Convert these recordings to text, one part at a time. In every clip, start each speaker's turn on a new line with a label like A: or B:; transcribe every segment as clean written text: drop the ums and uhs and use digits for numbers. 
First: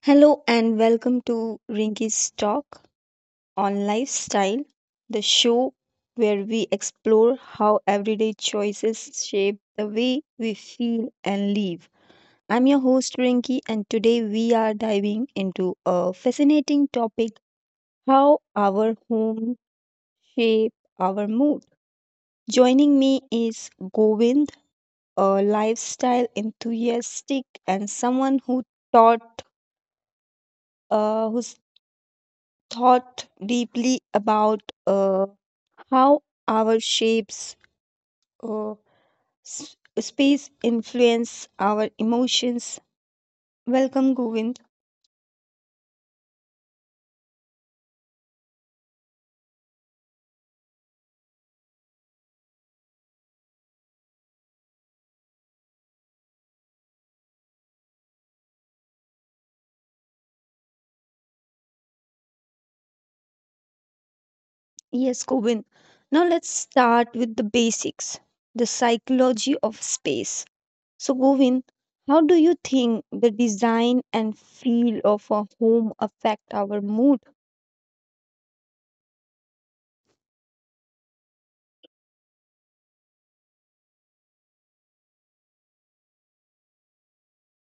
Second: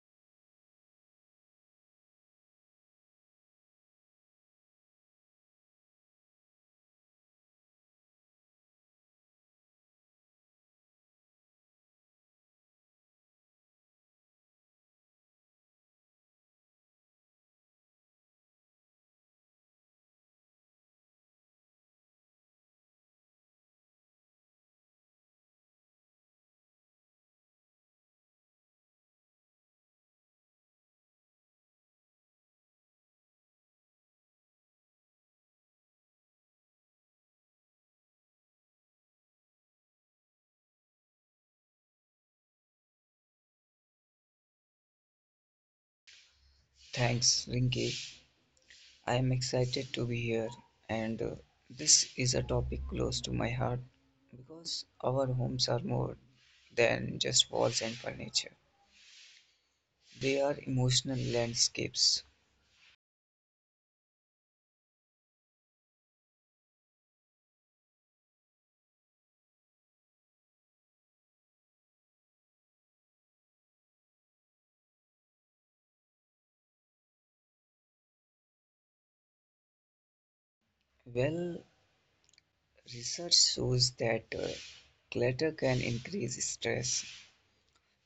A: Hello and welcome to Rinky's Talk on Lifestyle, the show where we explore how everyday choices shape the way we feel and live. I'm your host Rinky and today we are diving into a fascinating topic: how our home shape our mood. Joining me is Govind, a lifestyle enthusiastic and someone who taught who's thought deeply about uh, how our shapes uh, space influence our emotions. Welcome, Govind.
B: Thanks, Rinky. I am excited to be here, and this is a topic close to my heart because our homes are more than just walls and furniture. They are emotional landscapes.
A: Yes, Govind. Now let's start with the basics, the psychology of space. So, Govind, how do you think the design and feel of a home affect our mood?
B: Well, research shows that clutter can increase stress,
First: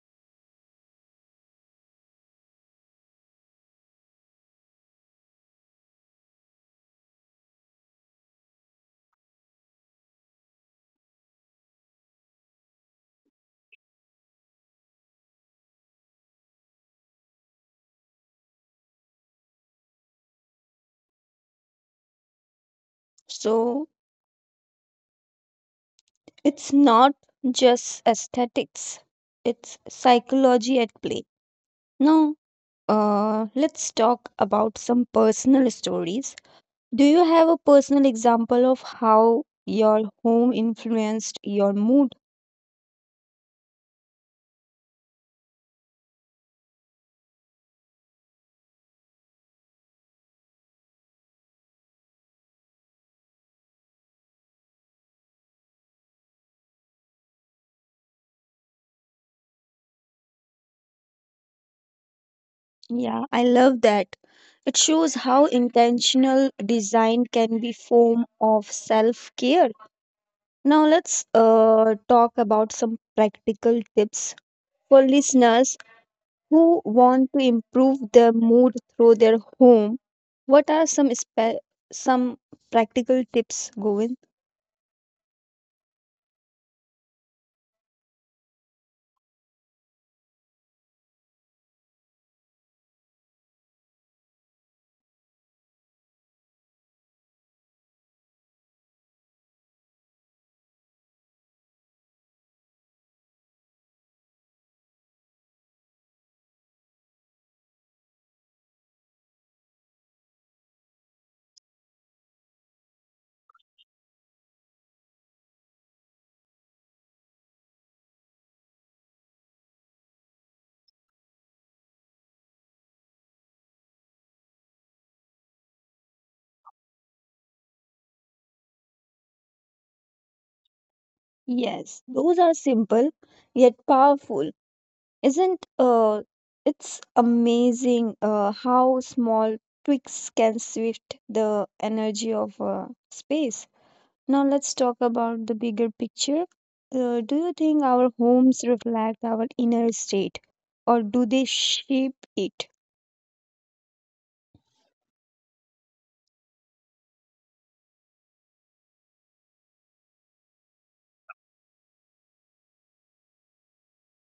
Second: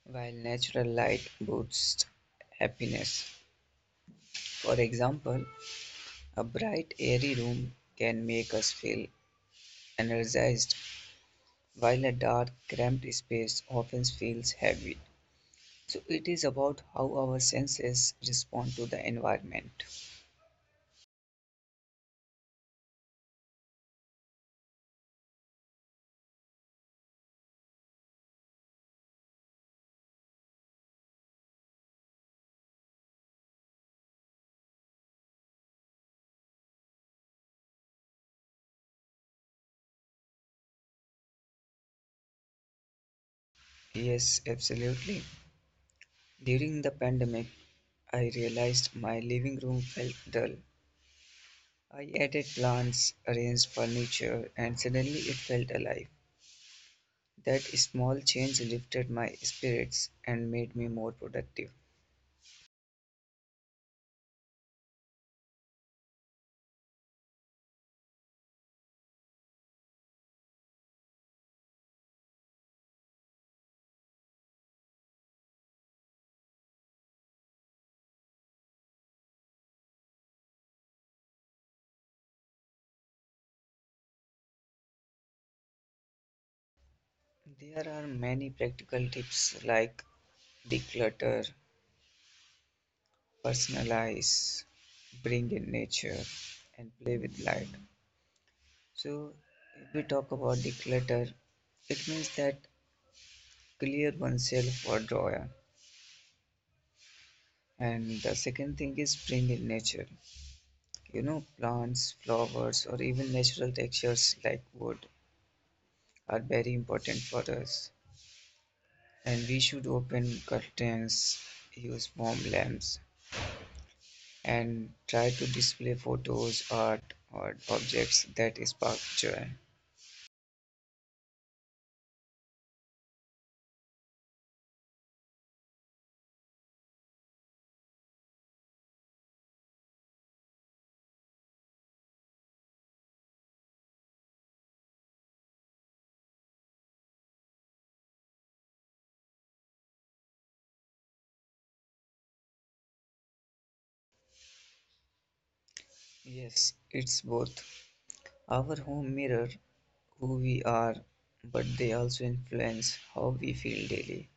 B: while natural light boosts happiness. For example, a bright, airy room can make us feel energized while a dark, cramped space often feels heavy. So it is about how our senses respond to the environment.
A: So, it's not just aesthetics, it's psychology at play. Now, let's talk about some personal stories. Do you have a personal example of how your home influenced your mood?
B: Yes, absolutely. During the pandemic, I realized my living room felt dull. I added plants, arranged furniture, and suddenly it felt alive. That small change lifted my spirits and made me more productive.
A: Yeah, I love that. It shows how intentional design can be form of self-care. Now let's talk about some practical tips for listeners who want to improve their mood through their home. What are some practical tips, Govind?
B: There are many practical tips like declutter, personalize, bring in nature, and play with light. So, if we talk about declutter, it means that clear oneself for drawer. And the second thing is bring in nature. You know, plants, flowers, or even natural textures like wood are very important for us. And we should open curtains, use warm lamps, and try to display photos, art, or objects that spark joy.
A: Yes, those are simple yet powerful. Isn't It's amazing how small tweaks can shift the energy of space. Now let's talk about the bigger picture. Do you think our homes reflect our inner state or do they shape it?
B: Yes, it's both. Our home mirror who we are, but they also influence how we feel daily.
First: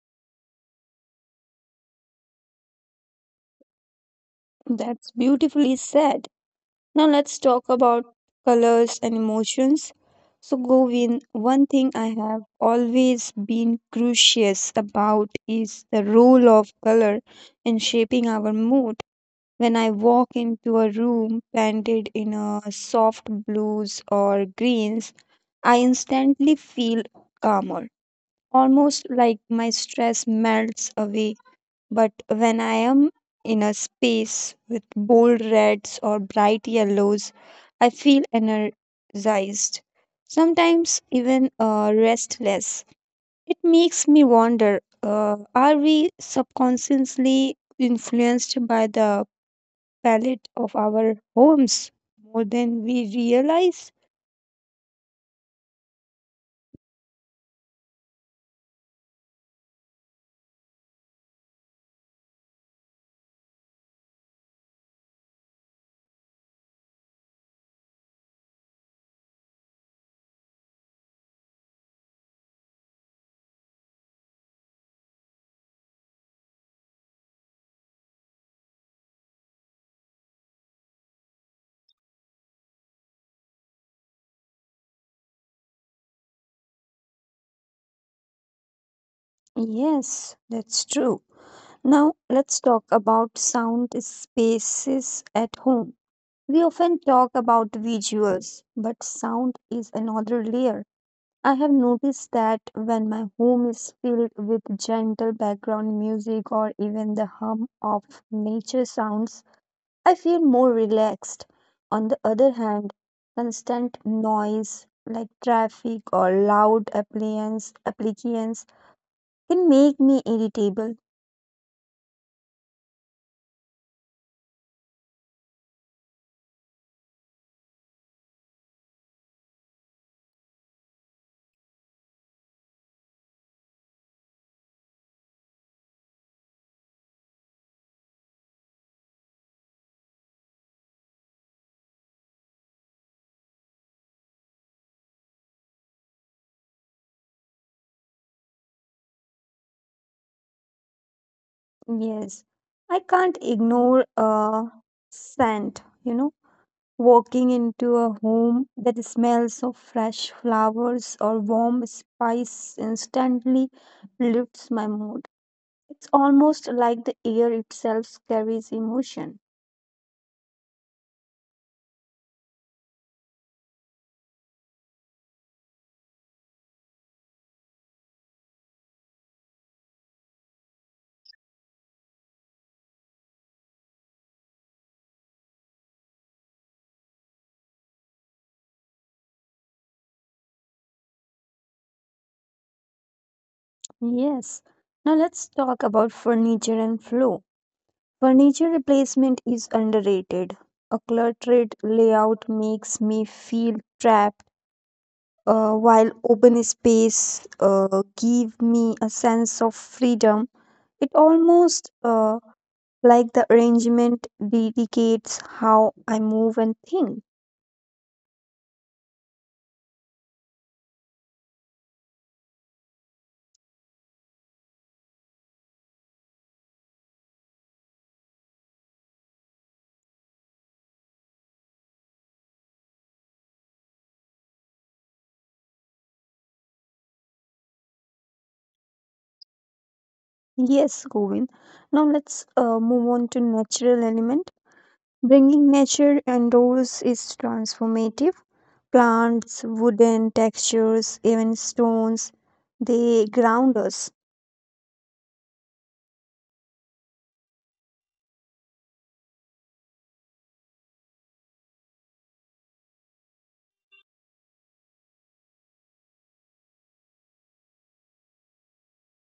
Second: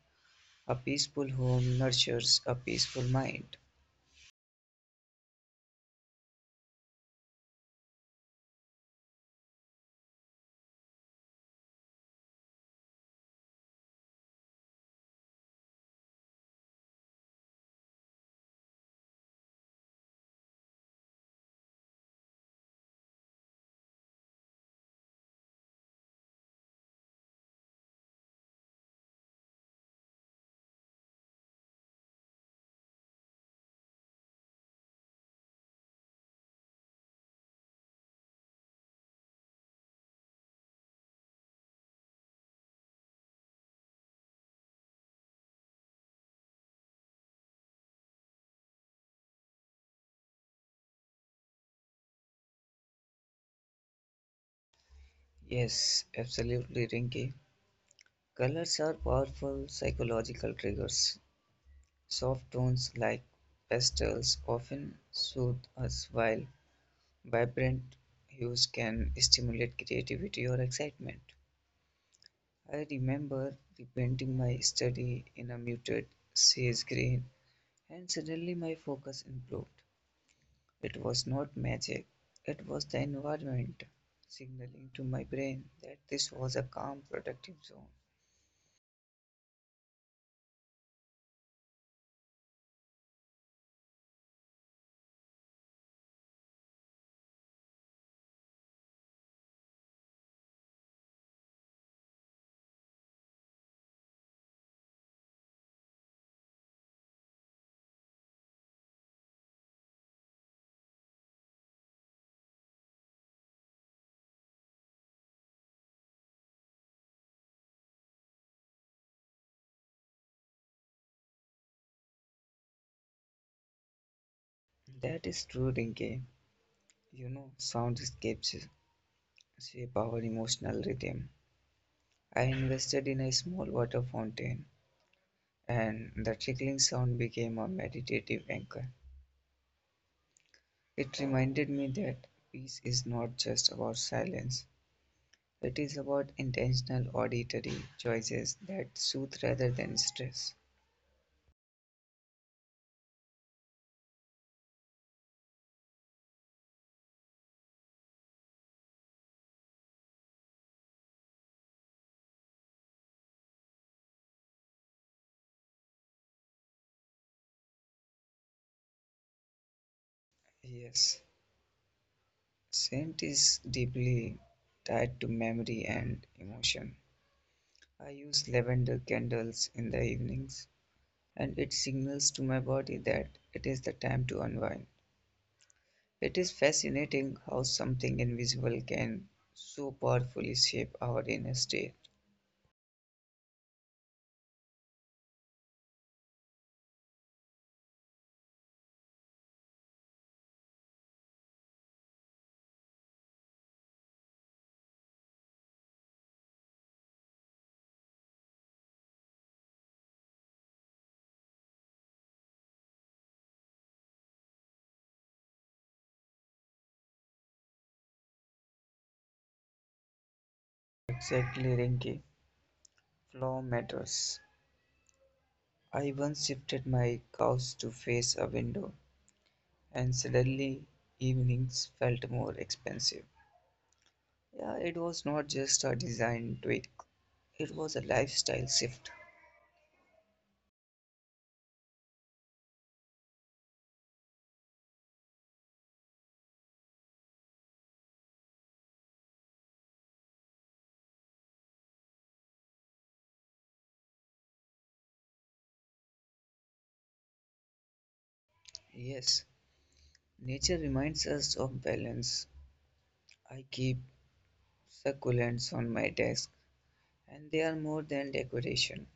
B: A peaceful home nurtures a peaceful mind.
A: That's beautifully said. Now let's talk about colors and emotions. So, Govin, one thing I have always been curious about is the role of color in shaping our mood. When I walk into a room painted in a soft blues or greens, I instantly feel calmer, almost like my stress melts away, but when I am in a space with bold reds or bright yellows, I feel energized, sometimes even restless. It makes me wonder, are we subconsciously influenced by the palette of our homes more than we realize?
B: Yes, absolutely, Rinky. Colors are powerful psychological triggers. Soft tones like pastels often soothe us, while vibrant hues can stimulate creativity or excitement. I remember repainting my study in a muted sage green, and suddenly my focus improved. It was not magic, it was the environment signaling to my brain that this was a calm, productive zone.
A: Yes, that's true. Now let's talk about sound spaces at home. We often talk about visuals, but sound is another layer. I have noticed that when my home is filled with gentle background music or even the hum of nature sounds, I feel more relaxed. On the other hand, constant noise like traffic or loud appliance applications can make me irritable.
B: That is true game. You know, sound escapes shape our emotional rhythm. I invested in a small water fountain, and the trickling sound became a meditative anchor. It reminded me that peace is not just about silence, it is about intentional auditory choices that soothe rather than stress.
A: Yes, I can't ignore a scent, you know. Walking into a home that smells of fresh flowers or warm spice instantly lifts my mood. It's almost like the air itself carries emotion.
B: Yes, scent is deeply tied to memory and emotion. I use lavender candles in the evenings, and it signals to my body that it is the time to unwind. It is fascinating how something invisible can so powerfully shape our inner state.
A: Yes. Now let's talk about furniture and flow. Furniture replacement is underrated. A cluttered layout makes me feel trapped, while open space give me a sense of freedom. It almost Like the arrangement dedicates how I move and think.
B: Exactly, Rinki. Flow matters. I once shifted my couch to face a window and suddenly evenings felt more expensive. Yeah, it was not just a design tweak, it was a lifestyle shift.
A: Yes, Govind. Now let's move on to natural element. Bringing nature indoors is transformative. Plants, wooden textures, even stones, they ground us.
B: Yes, nature reminds us of balance. I keep succulents on my desk, and they are more than decoration.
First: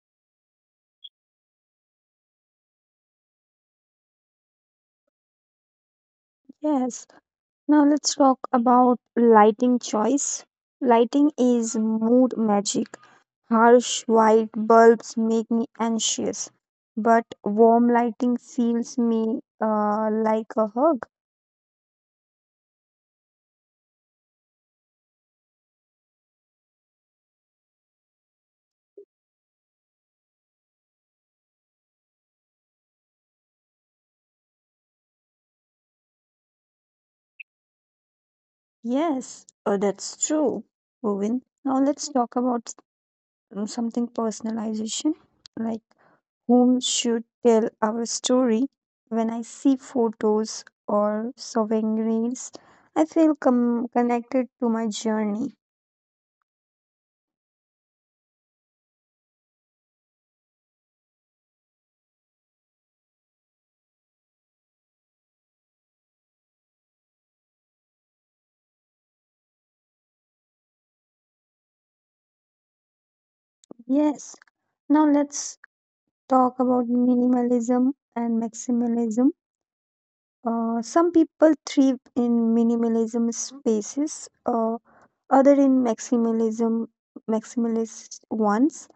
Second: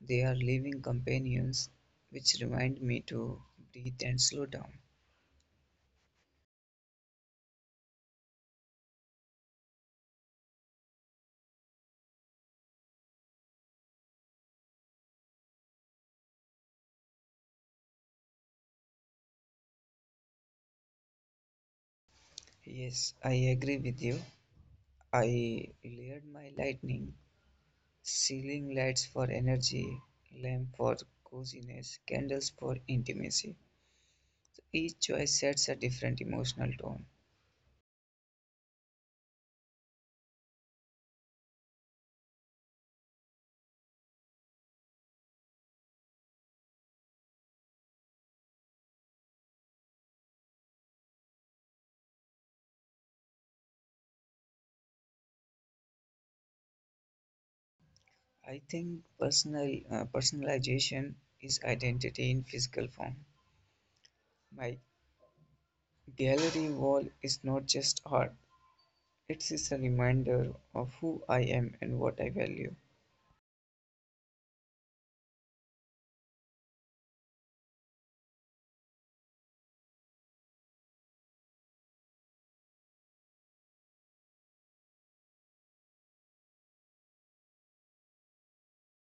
B: They are living companions which remind me to breathe and slow down.
A: Yes. Now let's talk about lighting choice. Lighting is mood magic. Harsh white bulbs make me anxious, but warm lighting feels me, like a hug.
B: Yes, I agree with you. I layered my lightning. Ceiling lights for energy, lamp for coziness, candles for intimacy. Each choice sets a different emotional tone.
A: Yes, oh, that's true, Bhuvin. Now let's talk about something personalization, like whom should tell our story. When I see photos or souvenirs, I feel connected to my journey.
B: I think personalization is identity in physical form. My gallery wall is not just art; it is a reminder of who I am and what I value.
A: Yes, now let's talk about minimalism and maximalism. Some people thrive in minimalism spaces, other in maximalism maximalist ones.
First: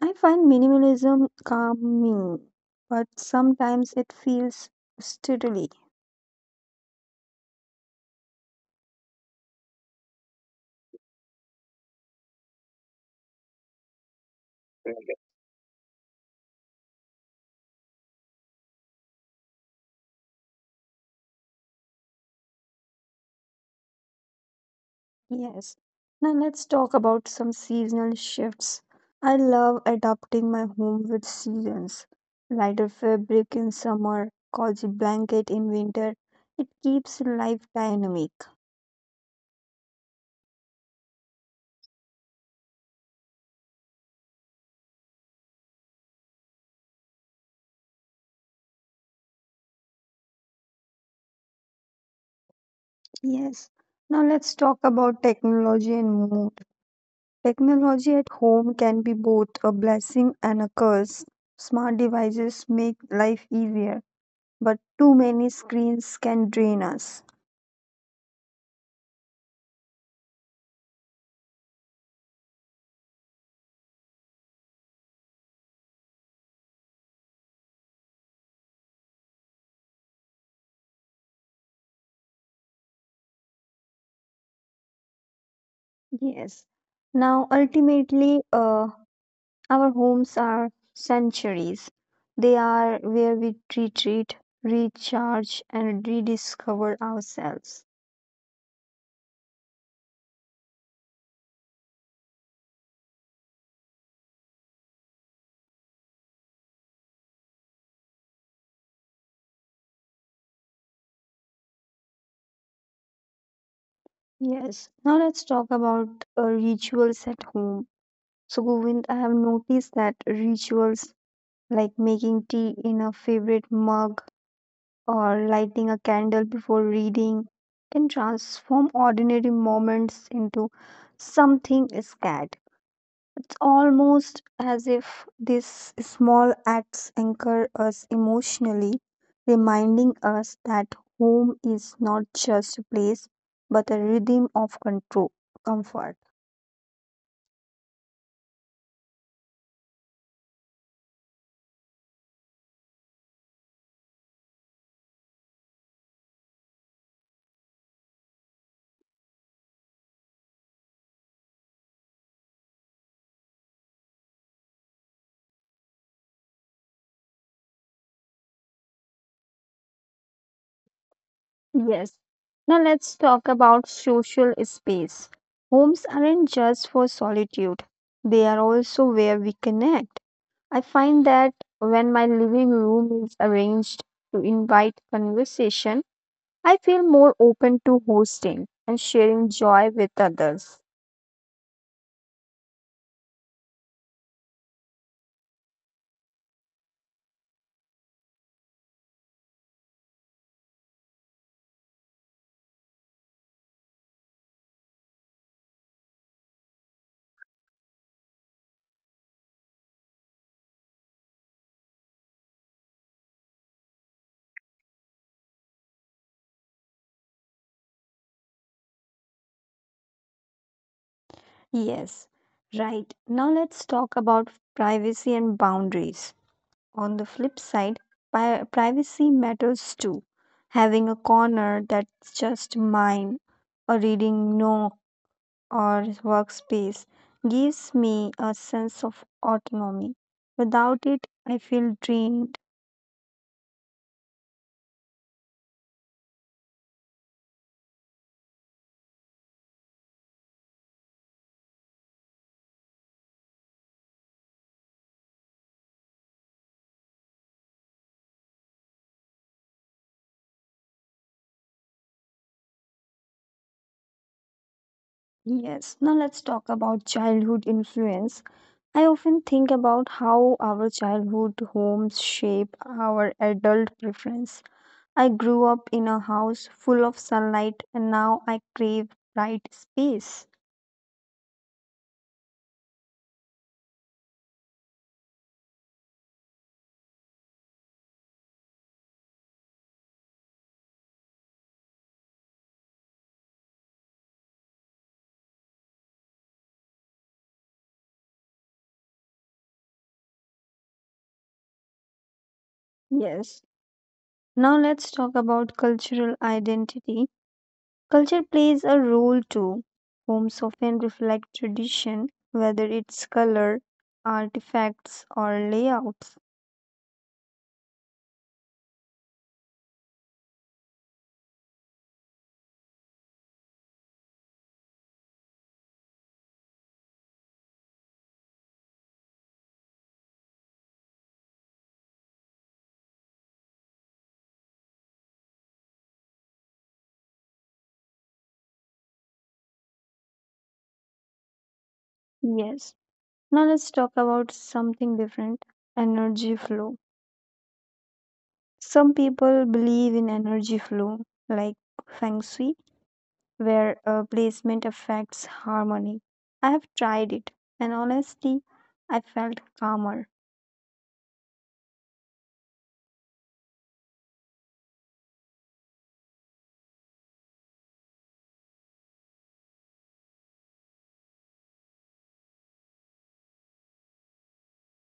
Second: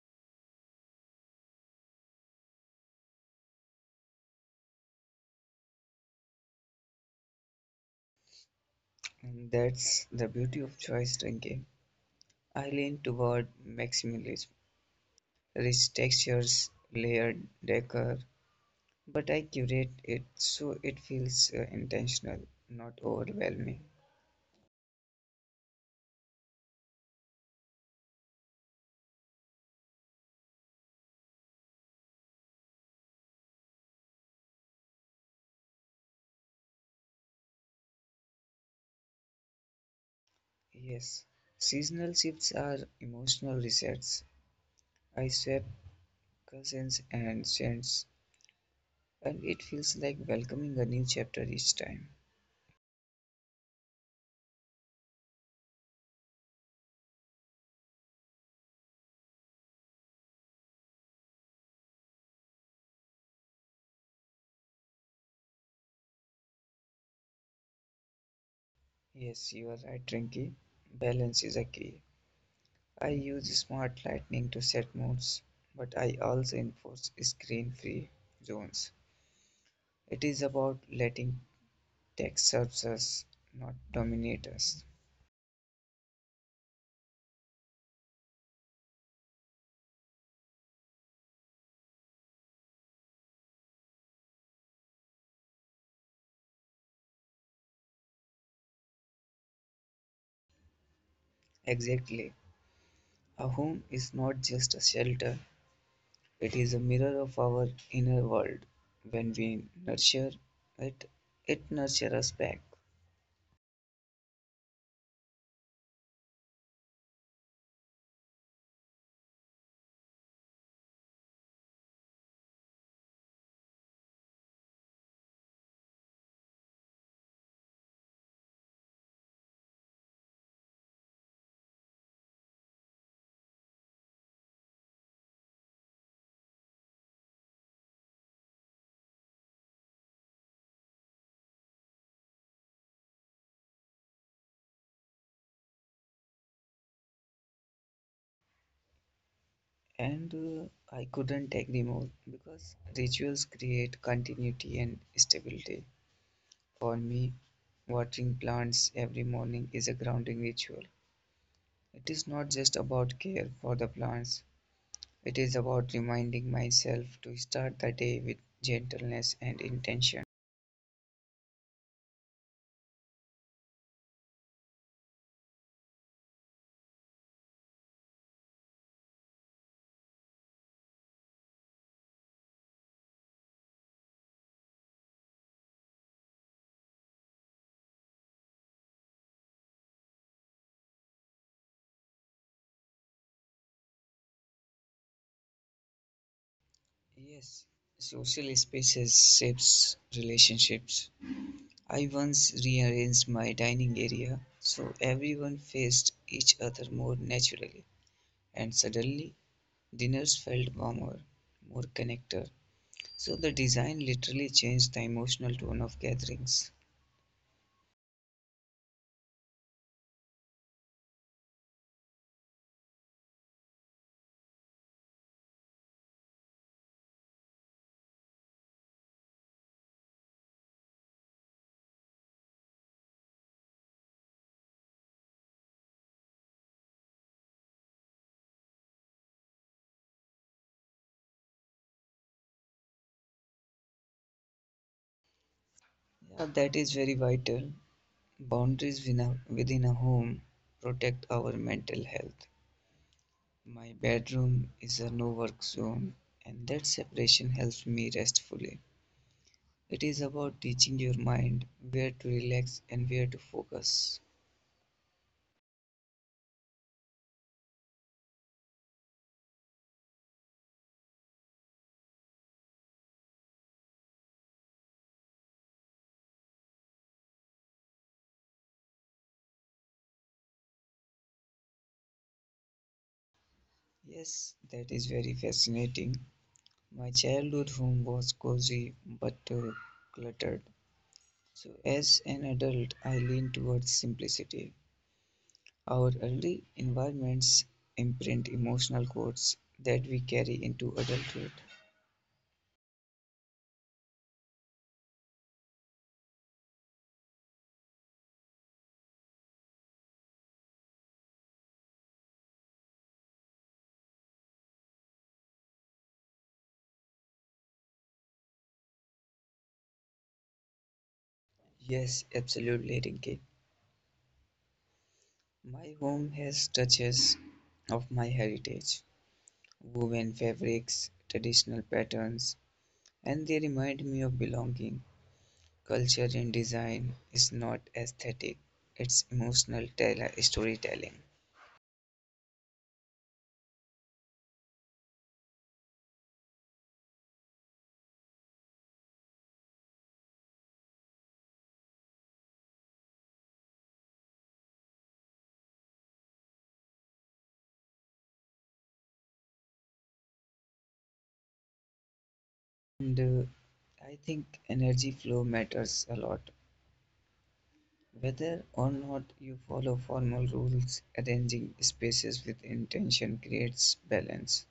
A: I find minimalism calming, but sometimes it feels steadily.
B: And that's the beauty of choice drinking. I lean toward maximalism, rich textures, layered decor, but I curate it so it feels intentional, not overwhelming.
A: Yes. Now let's talk about some seasonal shifts. I love adapting my home with seasons. Lighter fabric in summer, cozy blanket in winter. It keeps life dynamic.
B: Yes, seasonal shifts are emotional resets. I swap cousins and scents, and it feels like welcoming a new chapter each time.
A: Yes. Now let's talk about technology and mood. Technology at home can be both a blessing and a curse. Smart devices make life easier, but too many screens can drain us.
B: Yes, you are right, Rinky. Balance is a key. I use smart lighting to set moods, but I also enforce screen free zones. It is about letting tech serve us, not dominate us.
A: Yes. Now, ultimately, our homes are sanctuaries. They are where we retreat, recharge, and rediscover ourselves.
B: Exactly. A home is not just a shelter, it is a mirror of our inner world. When we nurture it, it nurtures us back.
A: Yes. Now, let's talk about rituals at home. So, Govind, I have noticed that rituals like making tea in a favorite mug or lighting a candle before reading can transform ordinary moments into something scared. It's almost as if these small acts anchor us emotionally, reminding us that home is not just a place but a rhythm of control, comfort.
B: And I couldn't take them all because rituals create continuity and stability. For me, watering plants every morning is a grounding ritual. It is not just about care for the plants, it is about reminding myself to start the day with gentleness and intention.
A: Yes. Now let's talk about social space. Homes aren't just for solitude, they are also where we connect. I find that when my living room is arranged to invite conversation, I feel more open to hosting and sharing joy with others.
B: Yes, social spaces shapes relationships. I once rearranged my dining area so everyone faced each other more naturally, and suddenly dinners felt warmer, more connected. So the design literally changed the emotional tone of gatherings.
A: Yes, right. Now let's talk about privacy and boundaries. On the flip side, privacy matters too. Having a corner that's just mine, a reading nook or workspace, gives me a sense of autonomy. Without it, I feel drained.
B: Yeah, that is very vital. Boundaries within a home protect our mental health. My bedroom is a no work zone, and that separation helps me rest fully. It is about teaching your mind where to relax and where to focus.
A: Yes, now let's talk about childhood influence. I often think about how our childhood homes shape our adult preference. I grew up in a house full of sunlight and now I crave bright space.
B: Yes, that is very fascinating. My childhood home was cozy but cluttered. So, as an adult, I lean towards simplicity. Our early environments imprint emotional codes that we carry into adulthood.
A: Yes. Now let's talk about cultural identity. Culture plays a role too. Homes often reflect tradition, whether it's color, artifacts, or layouts.
B: Yes, absolutely, Rinki. My home has touches of my heritage, woven fabrics, traditional patterns, and they remind me of belonging. Culture in design is not aesthetic, it's emotional storytelling.
A: Yes. Now let's talk about something different: energy flow. Some people believe in energy flow, like feng shui, where placement affects harmony. I have tried it, and honestly, I felt calmer.
B: And I think energy flow matters a lot. Whether or not you follow formal rules, arranging spaces with intention creates balance.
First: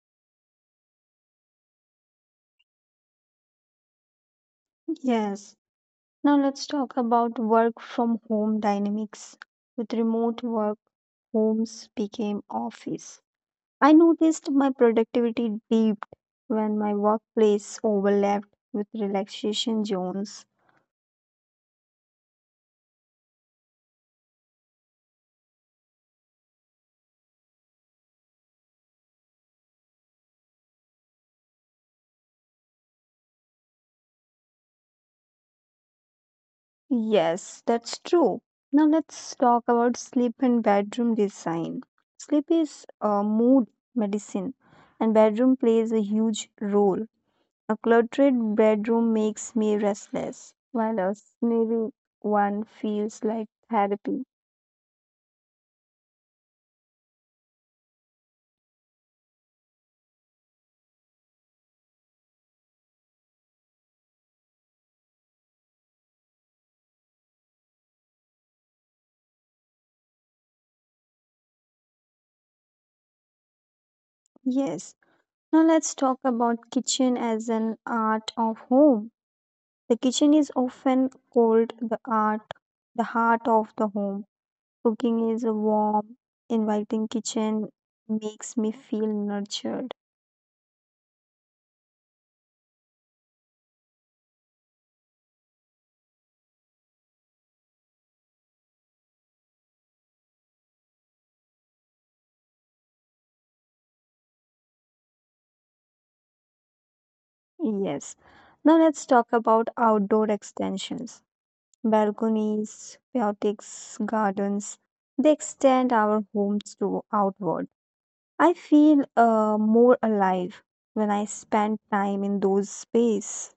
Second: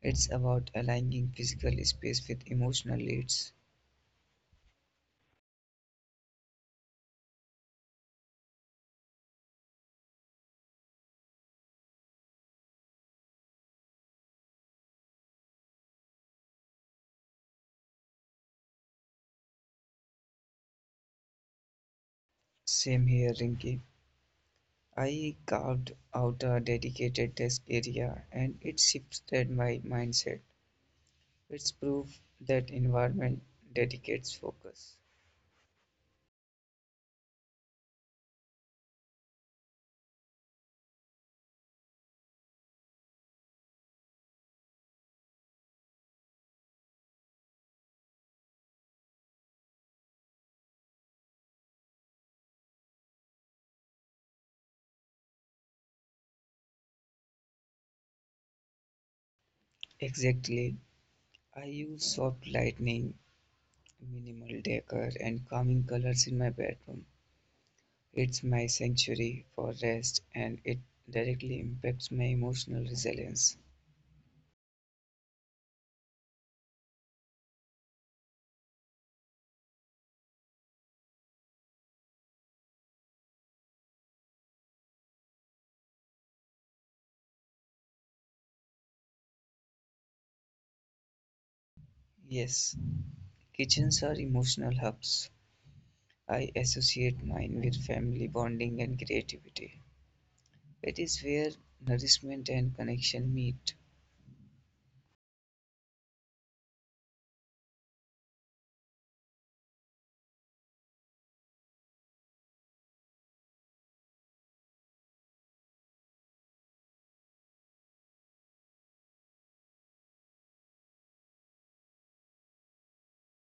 B: It's about aligning physical space with emotional needs.
A: Yes. Now let's talk about work from home dynamics. With remote work, homes became office. I noticed my productivity dipped when my workplace overlapped with relaxation zones.
B: Same here, Rinky. I carved out a dedicated desk area and it shifted my mindset. It's proof that environment dedicates focus.
A: Yes, that's true. Now let's talk about sleep and bedroom design. Sleep is a mood medicine and bedroom plays a huge role. A cluttered bedroom makes me restless, while a sneery one feels like therapy.
B: Exactly. I use soft lighting, minimal decor, and calming colors in my bedroom. It's my sanctuary for rest and it directly impacts my emotional resilience.
A: Yes. Now let's talk about kitchen as an art of home. The kitchen is often called the art, the heart of the home. Cooking is a warm, inviting kitchen makes me feel nurtured.
B: Yes, kitchens are emotional hubs. I associate mine with family bonding and creativity. It is where nourishment and connection meet.
A: Yes. Now let's talk about outdoor extensions. Balconies, paiotics, gardens, they extend our homes to outward. I feel, more alive when I spend time in those spaces.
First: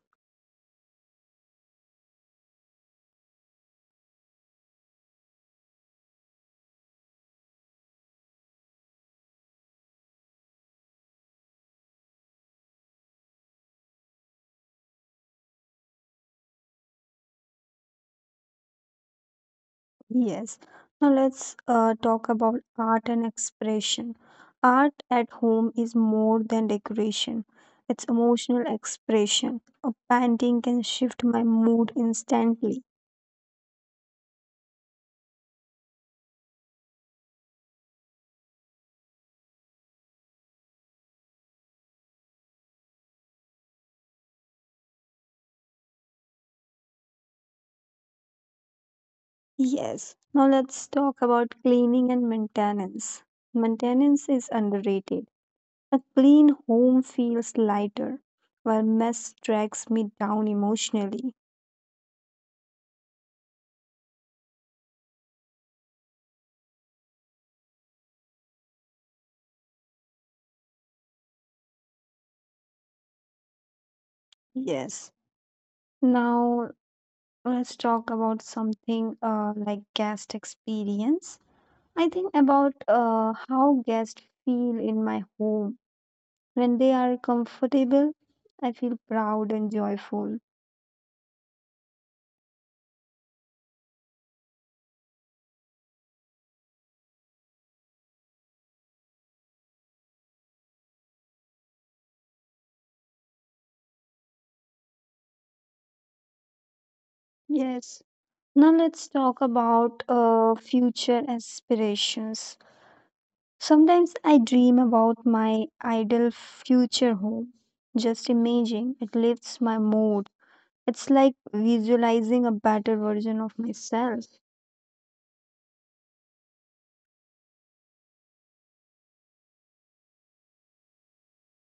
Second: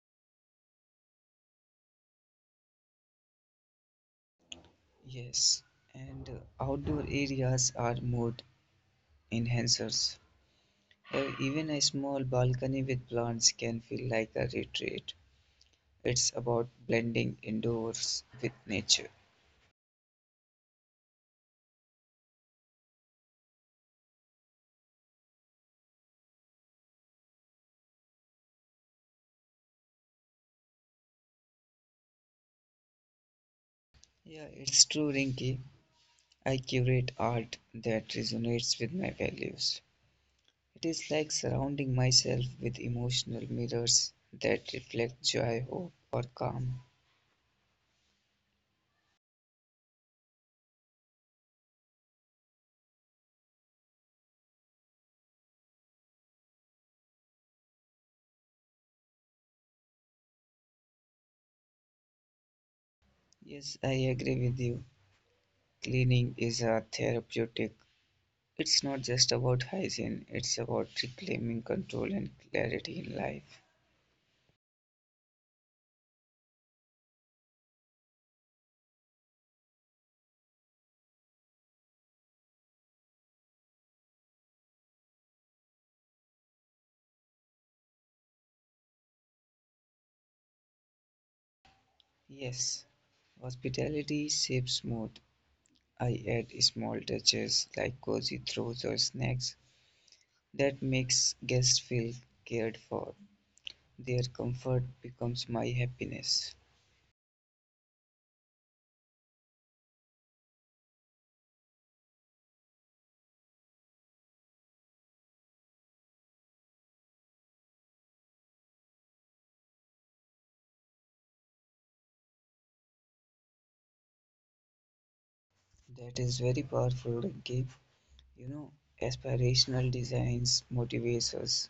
B: Yes, and outdoor areas are more enhancers, or even a small balcony with plants can feel like a retreat. It's about blending indoors with nature.
A: Yes. Now let's talk about art and expression. Art at home is more than decoration. It's emotional expression. A painting can shift my mood instantly.
B: Yeah, it's true, Rinky. I curate art that resonates with my values. It is like surrounding myself with emotional mirrors that reflect joy, hope, or calm.
A: Yes. Now let's talk about cleaning and maintenance. Maintenance is underrated. A clean home feels lighter, while mess drags me down emotionally.
B: Yes, I agree with you. Cleaning is a therapeutic. It's not just about hygiene, it's about reclaiming control and clarity in life.
A: Yes. Now let's talk about something like guest experience. I think about how guests feel in my home. When they are comfortable, I feel proud and joyful.
B: Yes, hospitality shapes mood. I add small touches like cozy throws or snacks that makes guests feel cared for. Their comfort becomes my happiness.
A: Yes. Now let's talk about future aspirations. Sometimes I dream about my ideal future home. Just imagine it lifts my mood. It's like visualizing a better version of myself.
B: That is very powerful gift. You know, aspirational designs motivates us.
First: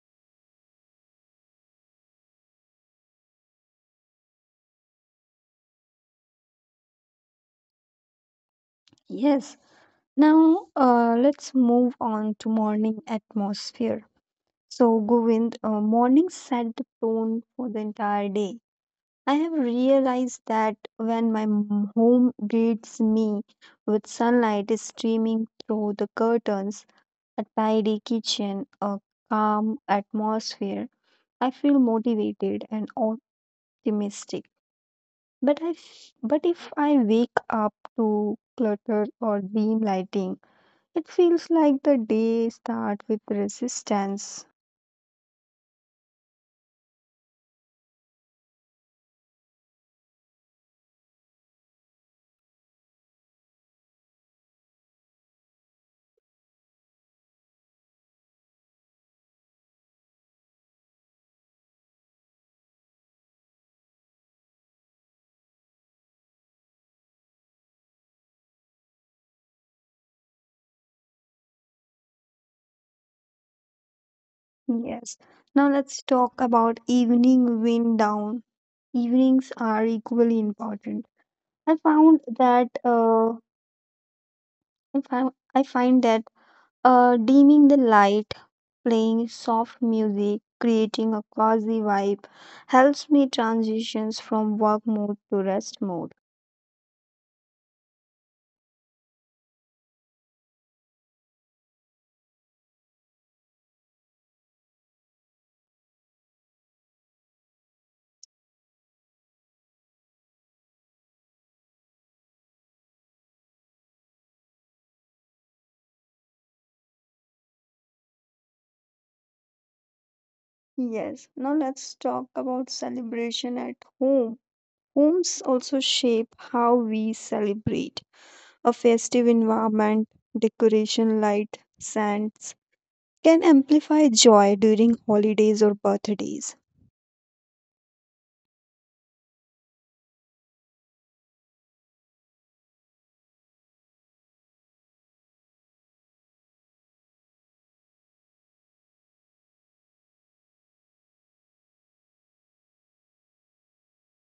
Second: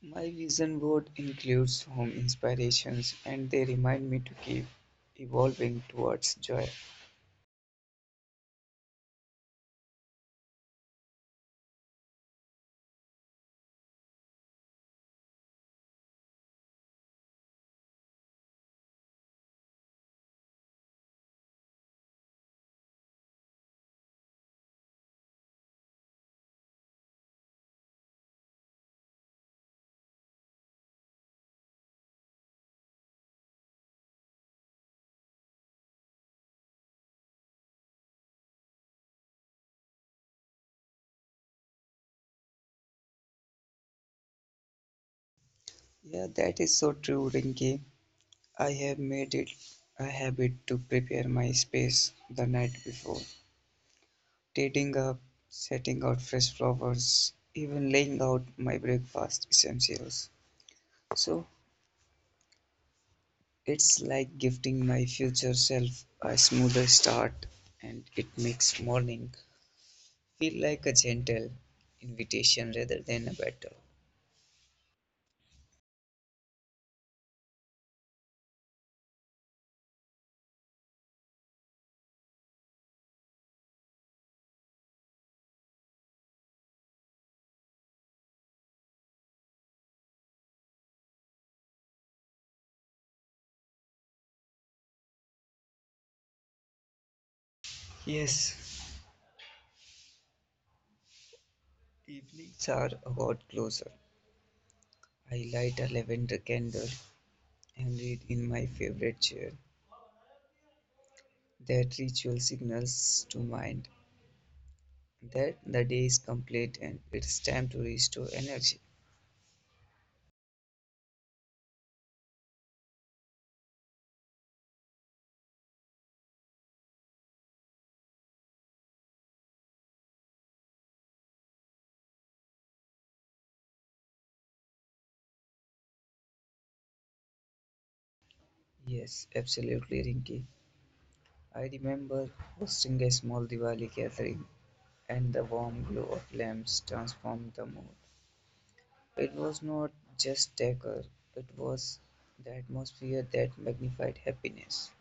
B: My vision board includes home inspirations and they remind me to keep evolving towards joy.
A: Yes. Now let's move on to morning atmosphere. So Govind, mornings set the tone for the entire day. I have realized that when home greets me with sunlight streaming through the curtains, a tidy kitchen, a calm atmosphere, I feel motivated and optimistic. But if I wake up to clutter or dim lighting, it feels like the day starts with resistance.
B: Yeah, that is so true, Rinki. I have made it a habit to prepare my space the night before. Tidying up, setting out fresh flowers, even laying out my breakfast essentials. So it's like gifting my future self a smoother start, and it makes morning feel like a gentle invitation rather than a battle.
A: Yes. Now let's talk about evening wind down. Evenings are equally important. I found that I, found, I find that dimming the light, playing soft music, creating a cozy vibe helps me transitions from work mode to rest mode.
B: Yes, evenings are about closer. I light a lavender candle and read in my favorite chair. That ritual signals to mind that the day is complete and it's time to restore energy.
A: Yes, now let's talk about celebration at home. Homes also shape how we celebrate. A festive environment, decoration, light, scents, can amplify joy during holidays or birthdays.
B: Yes, absolutely, Rinki. I remember hosting a small Diwali gathering, and the warm glow of lamps transformed the mood. It was not just decor, it was the atmosphere that magnified happiness.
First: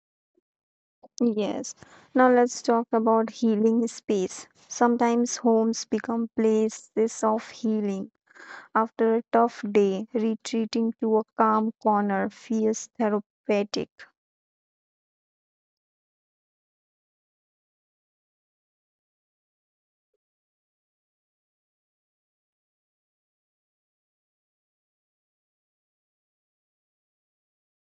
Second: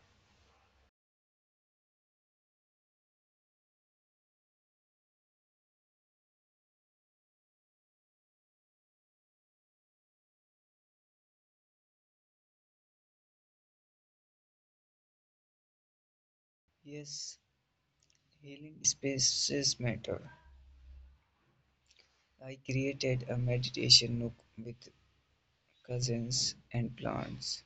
A: Yes. Now let's talk about healing space. Sometimes homes become places of healing. After a tough day, retreating to a calm corner feels therapeutic.
B: Yes, healing spaces matter. I created a meditation nook with cousins and plants.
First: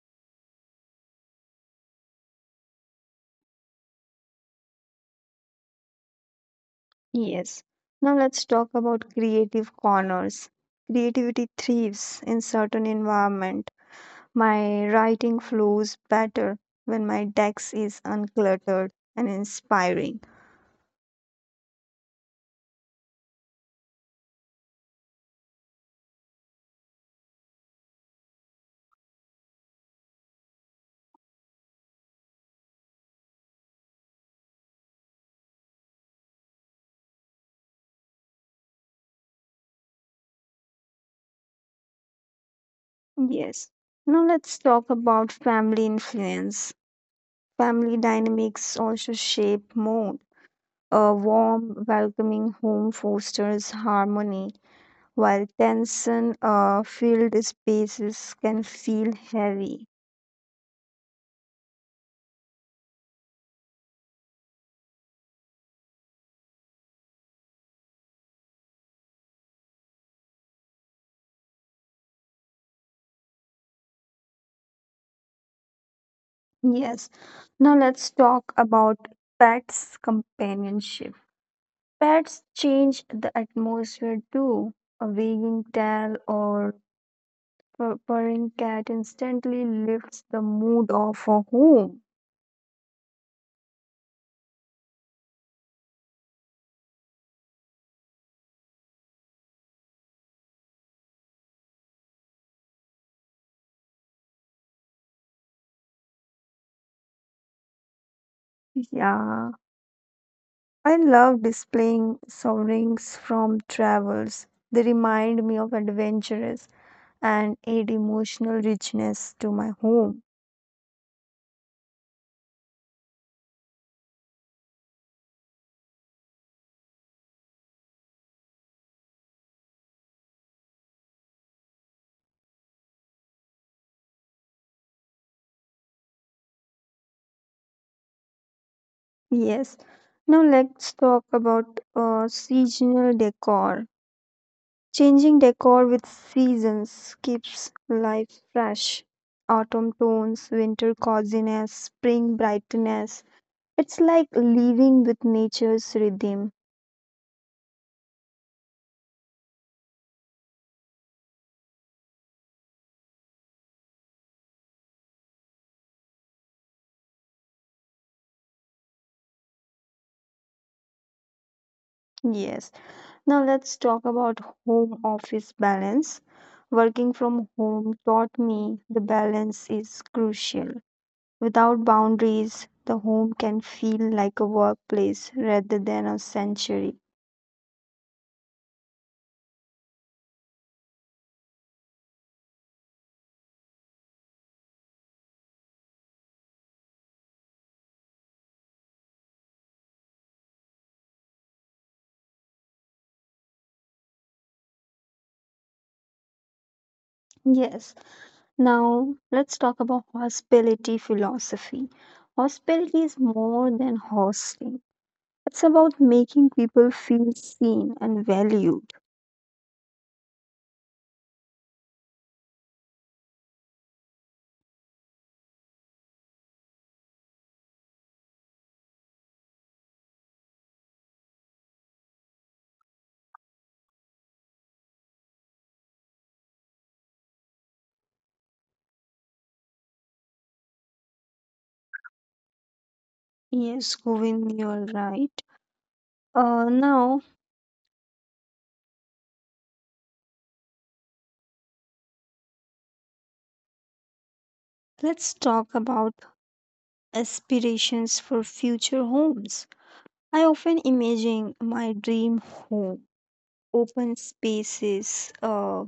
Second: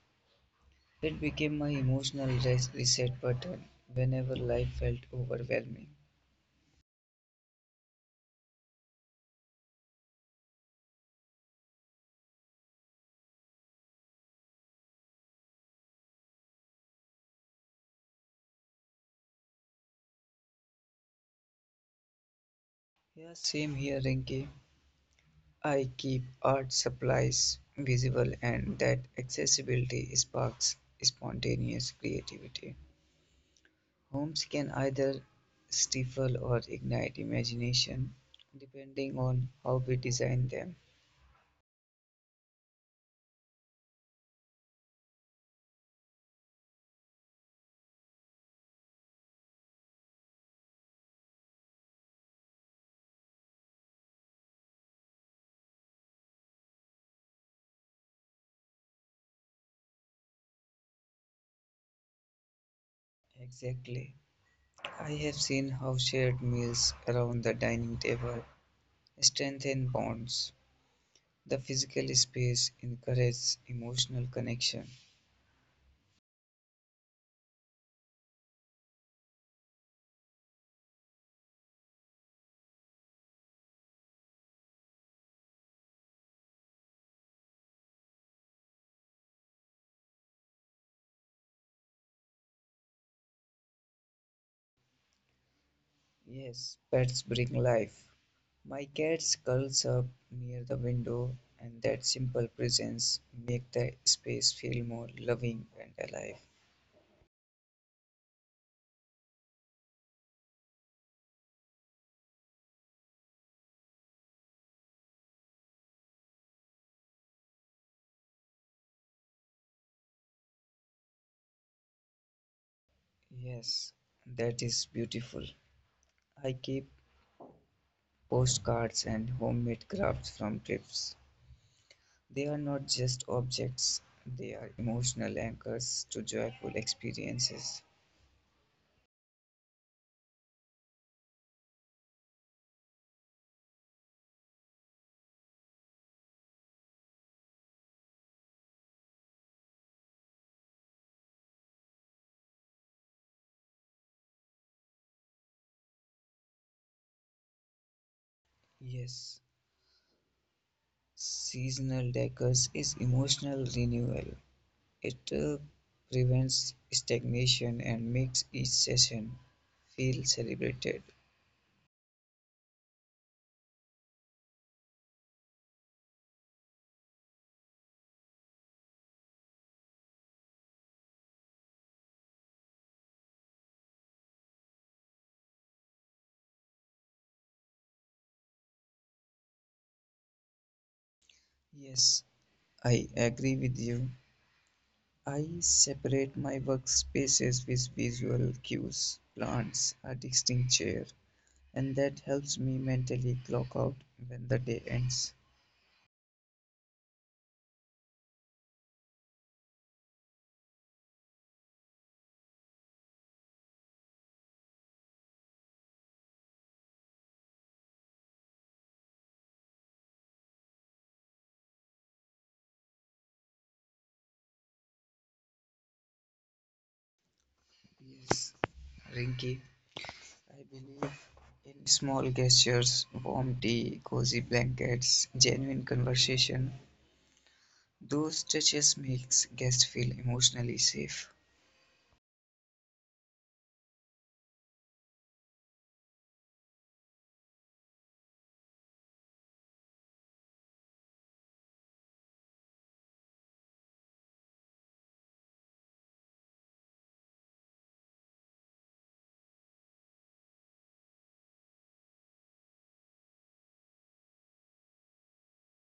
B: It became my emotional reset button whenever life felt overwhelming.
A: Yes. Now let's talk about creative corners. Creativity thrives in certain environment. My writing flows better when my desk is uncluttered and inspiring.
B: Yeah, same here, Rinky. I keep art supplies visible, and that accessibility sparks spontaneous creativity. Homes can either stifle or ignite imagination depending on how we design them.
A: Yes. Now let's talk about family influence. Family dynamics also shape mood. A warm, welcoming home fosters harmony, while tension filled spaces can feel heavy.
B: Exactly. I have seen how shared meals around the dining table strengthen bonds. The physical space encourages emotional connection.
A: Yes. Now let's talk about pets' companionship. Pets change the atmosphere too. A wagging tail or purring cat instantly lifts the mood of a home.
B: Yes, pets bring life. My cat curls up near the window, and that simple presence makes the space feel more loving and alive.
A: Yeah. I love displaying sovereigns from travels. They remind me of adventures and add emotional richness to my home.
B: Yes, that is beautiful. I keep postcards and homemade crafts from trips. They are not just objects, they are emotional anchors to joyful experiences.
A: Yes. Now let's talk about seasonal decor. Changing decor with seasons keeps life fresh. Autumn tones, winter coziness, spring brightness. It's like living with nature's rhythm.
B: Yes, Seasonal Decus is emotional renewal. It prevents stagnation and makes each session feel celebrated.
A: Yes. Now let's talk about home office balance. Working from home taught me the balance is crucial. Without boundaries, the home can feel like a workplace rather than a sanctuary.
B: Yes, I agree with you. I separate my workspaces with visual cues, plants, a distinct chair, and that helps me mentally clock out when the day ends.
A: Yes. Now let's talk about hospitality philosophy. Hospitality is more than hosting. It's about making people feel seen and valued.
B: Yes, Rinky, I believe in small gestures, warm tea, cozy blankets, genuine conversation. Those touches makes guests feel emotionally safe.
A: Yes, Govind, you're right. Now let's talk about aspirations for future homes. I often imagine my dream home, open spaces,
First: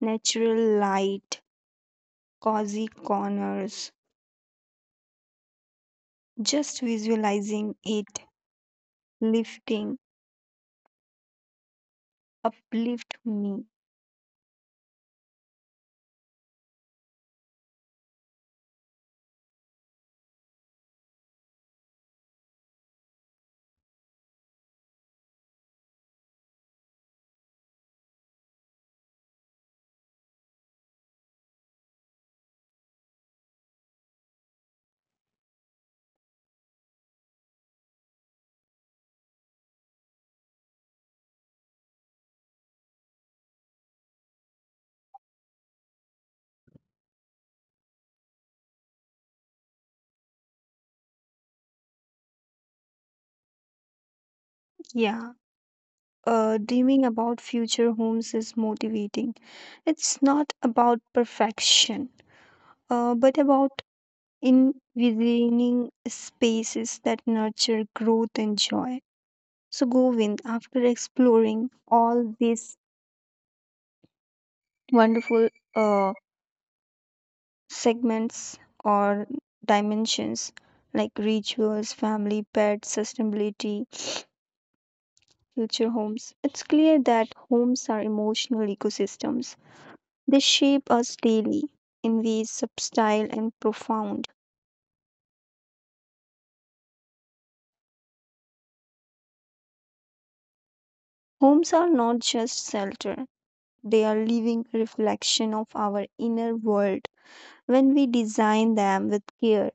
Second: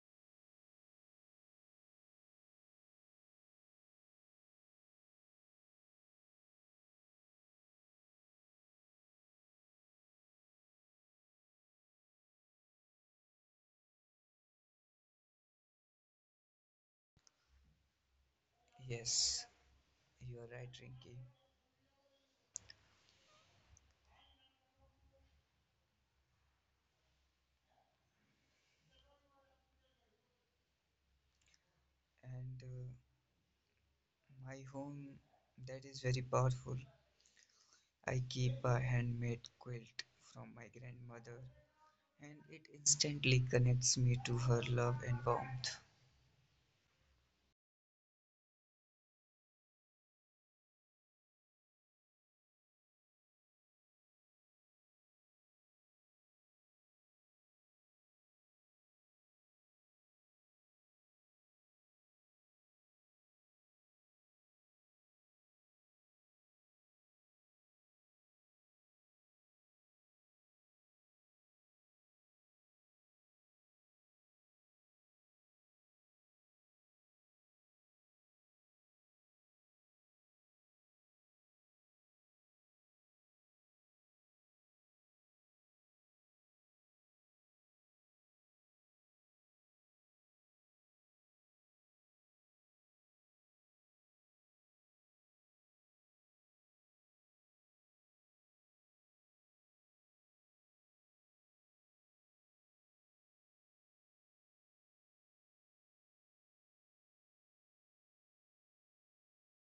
A: natural light, cozy corners. Just visualizing it lifting uplift me.
B: Yes, you are right, Rinky. And my home, that is very powerful. I keep a handmade quilt from my grandmother, and it instantly connects me to her love and warmth.
A: Yeah, dreaming about future homes is motivating. It's not about perfection, but about envisioning spaces that nurture growth and joy. So Govind, after exploring all these wonderful uh, segments or dimensions like rituals, family, pets, sustainability, future homes, it's clear that homes are emotional ecosystems. They shape us daily in ways subtle and profound. Homes are not just shelter, they are living reflection of our inner world. When we design them with care,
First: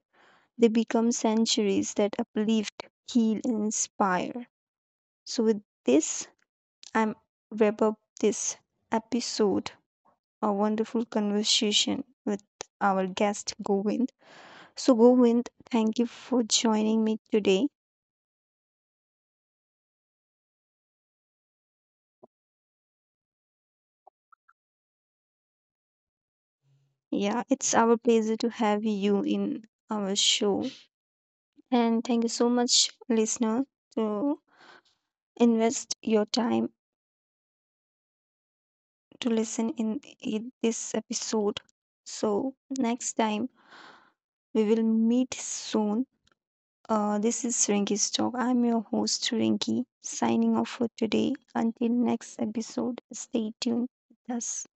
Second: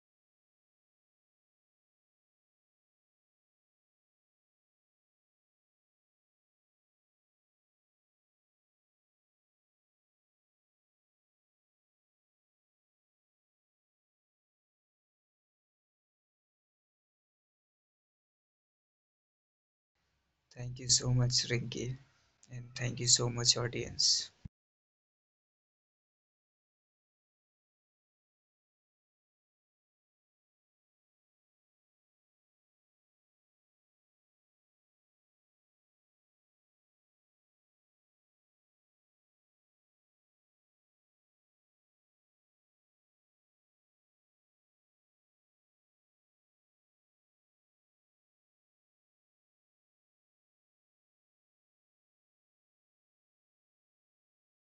A: they become sanctuaries that uplift, heal, and inspire. So, with this, I'm wrap up this episode, a wonderful conversation with our guest Govind. So, Govind, thank you for joining me today.
B: Thank you so much, Rinky, and thank you so much, audience.
A: Yeah, it's our pleasure to have you in our show. And thank you so much, listener, to invest your time to listen in this episode. So, next time we will meet soon. This is Rinky's Talk. I'm your host, Rinky, signing off for today. Until next episode, stay tuned with us.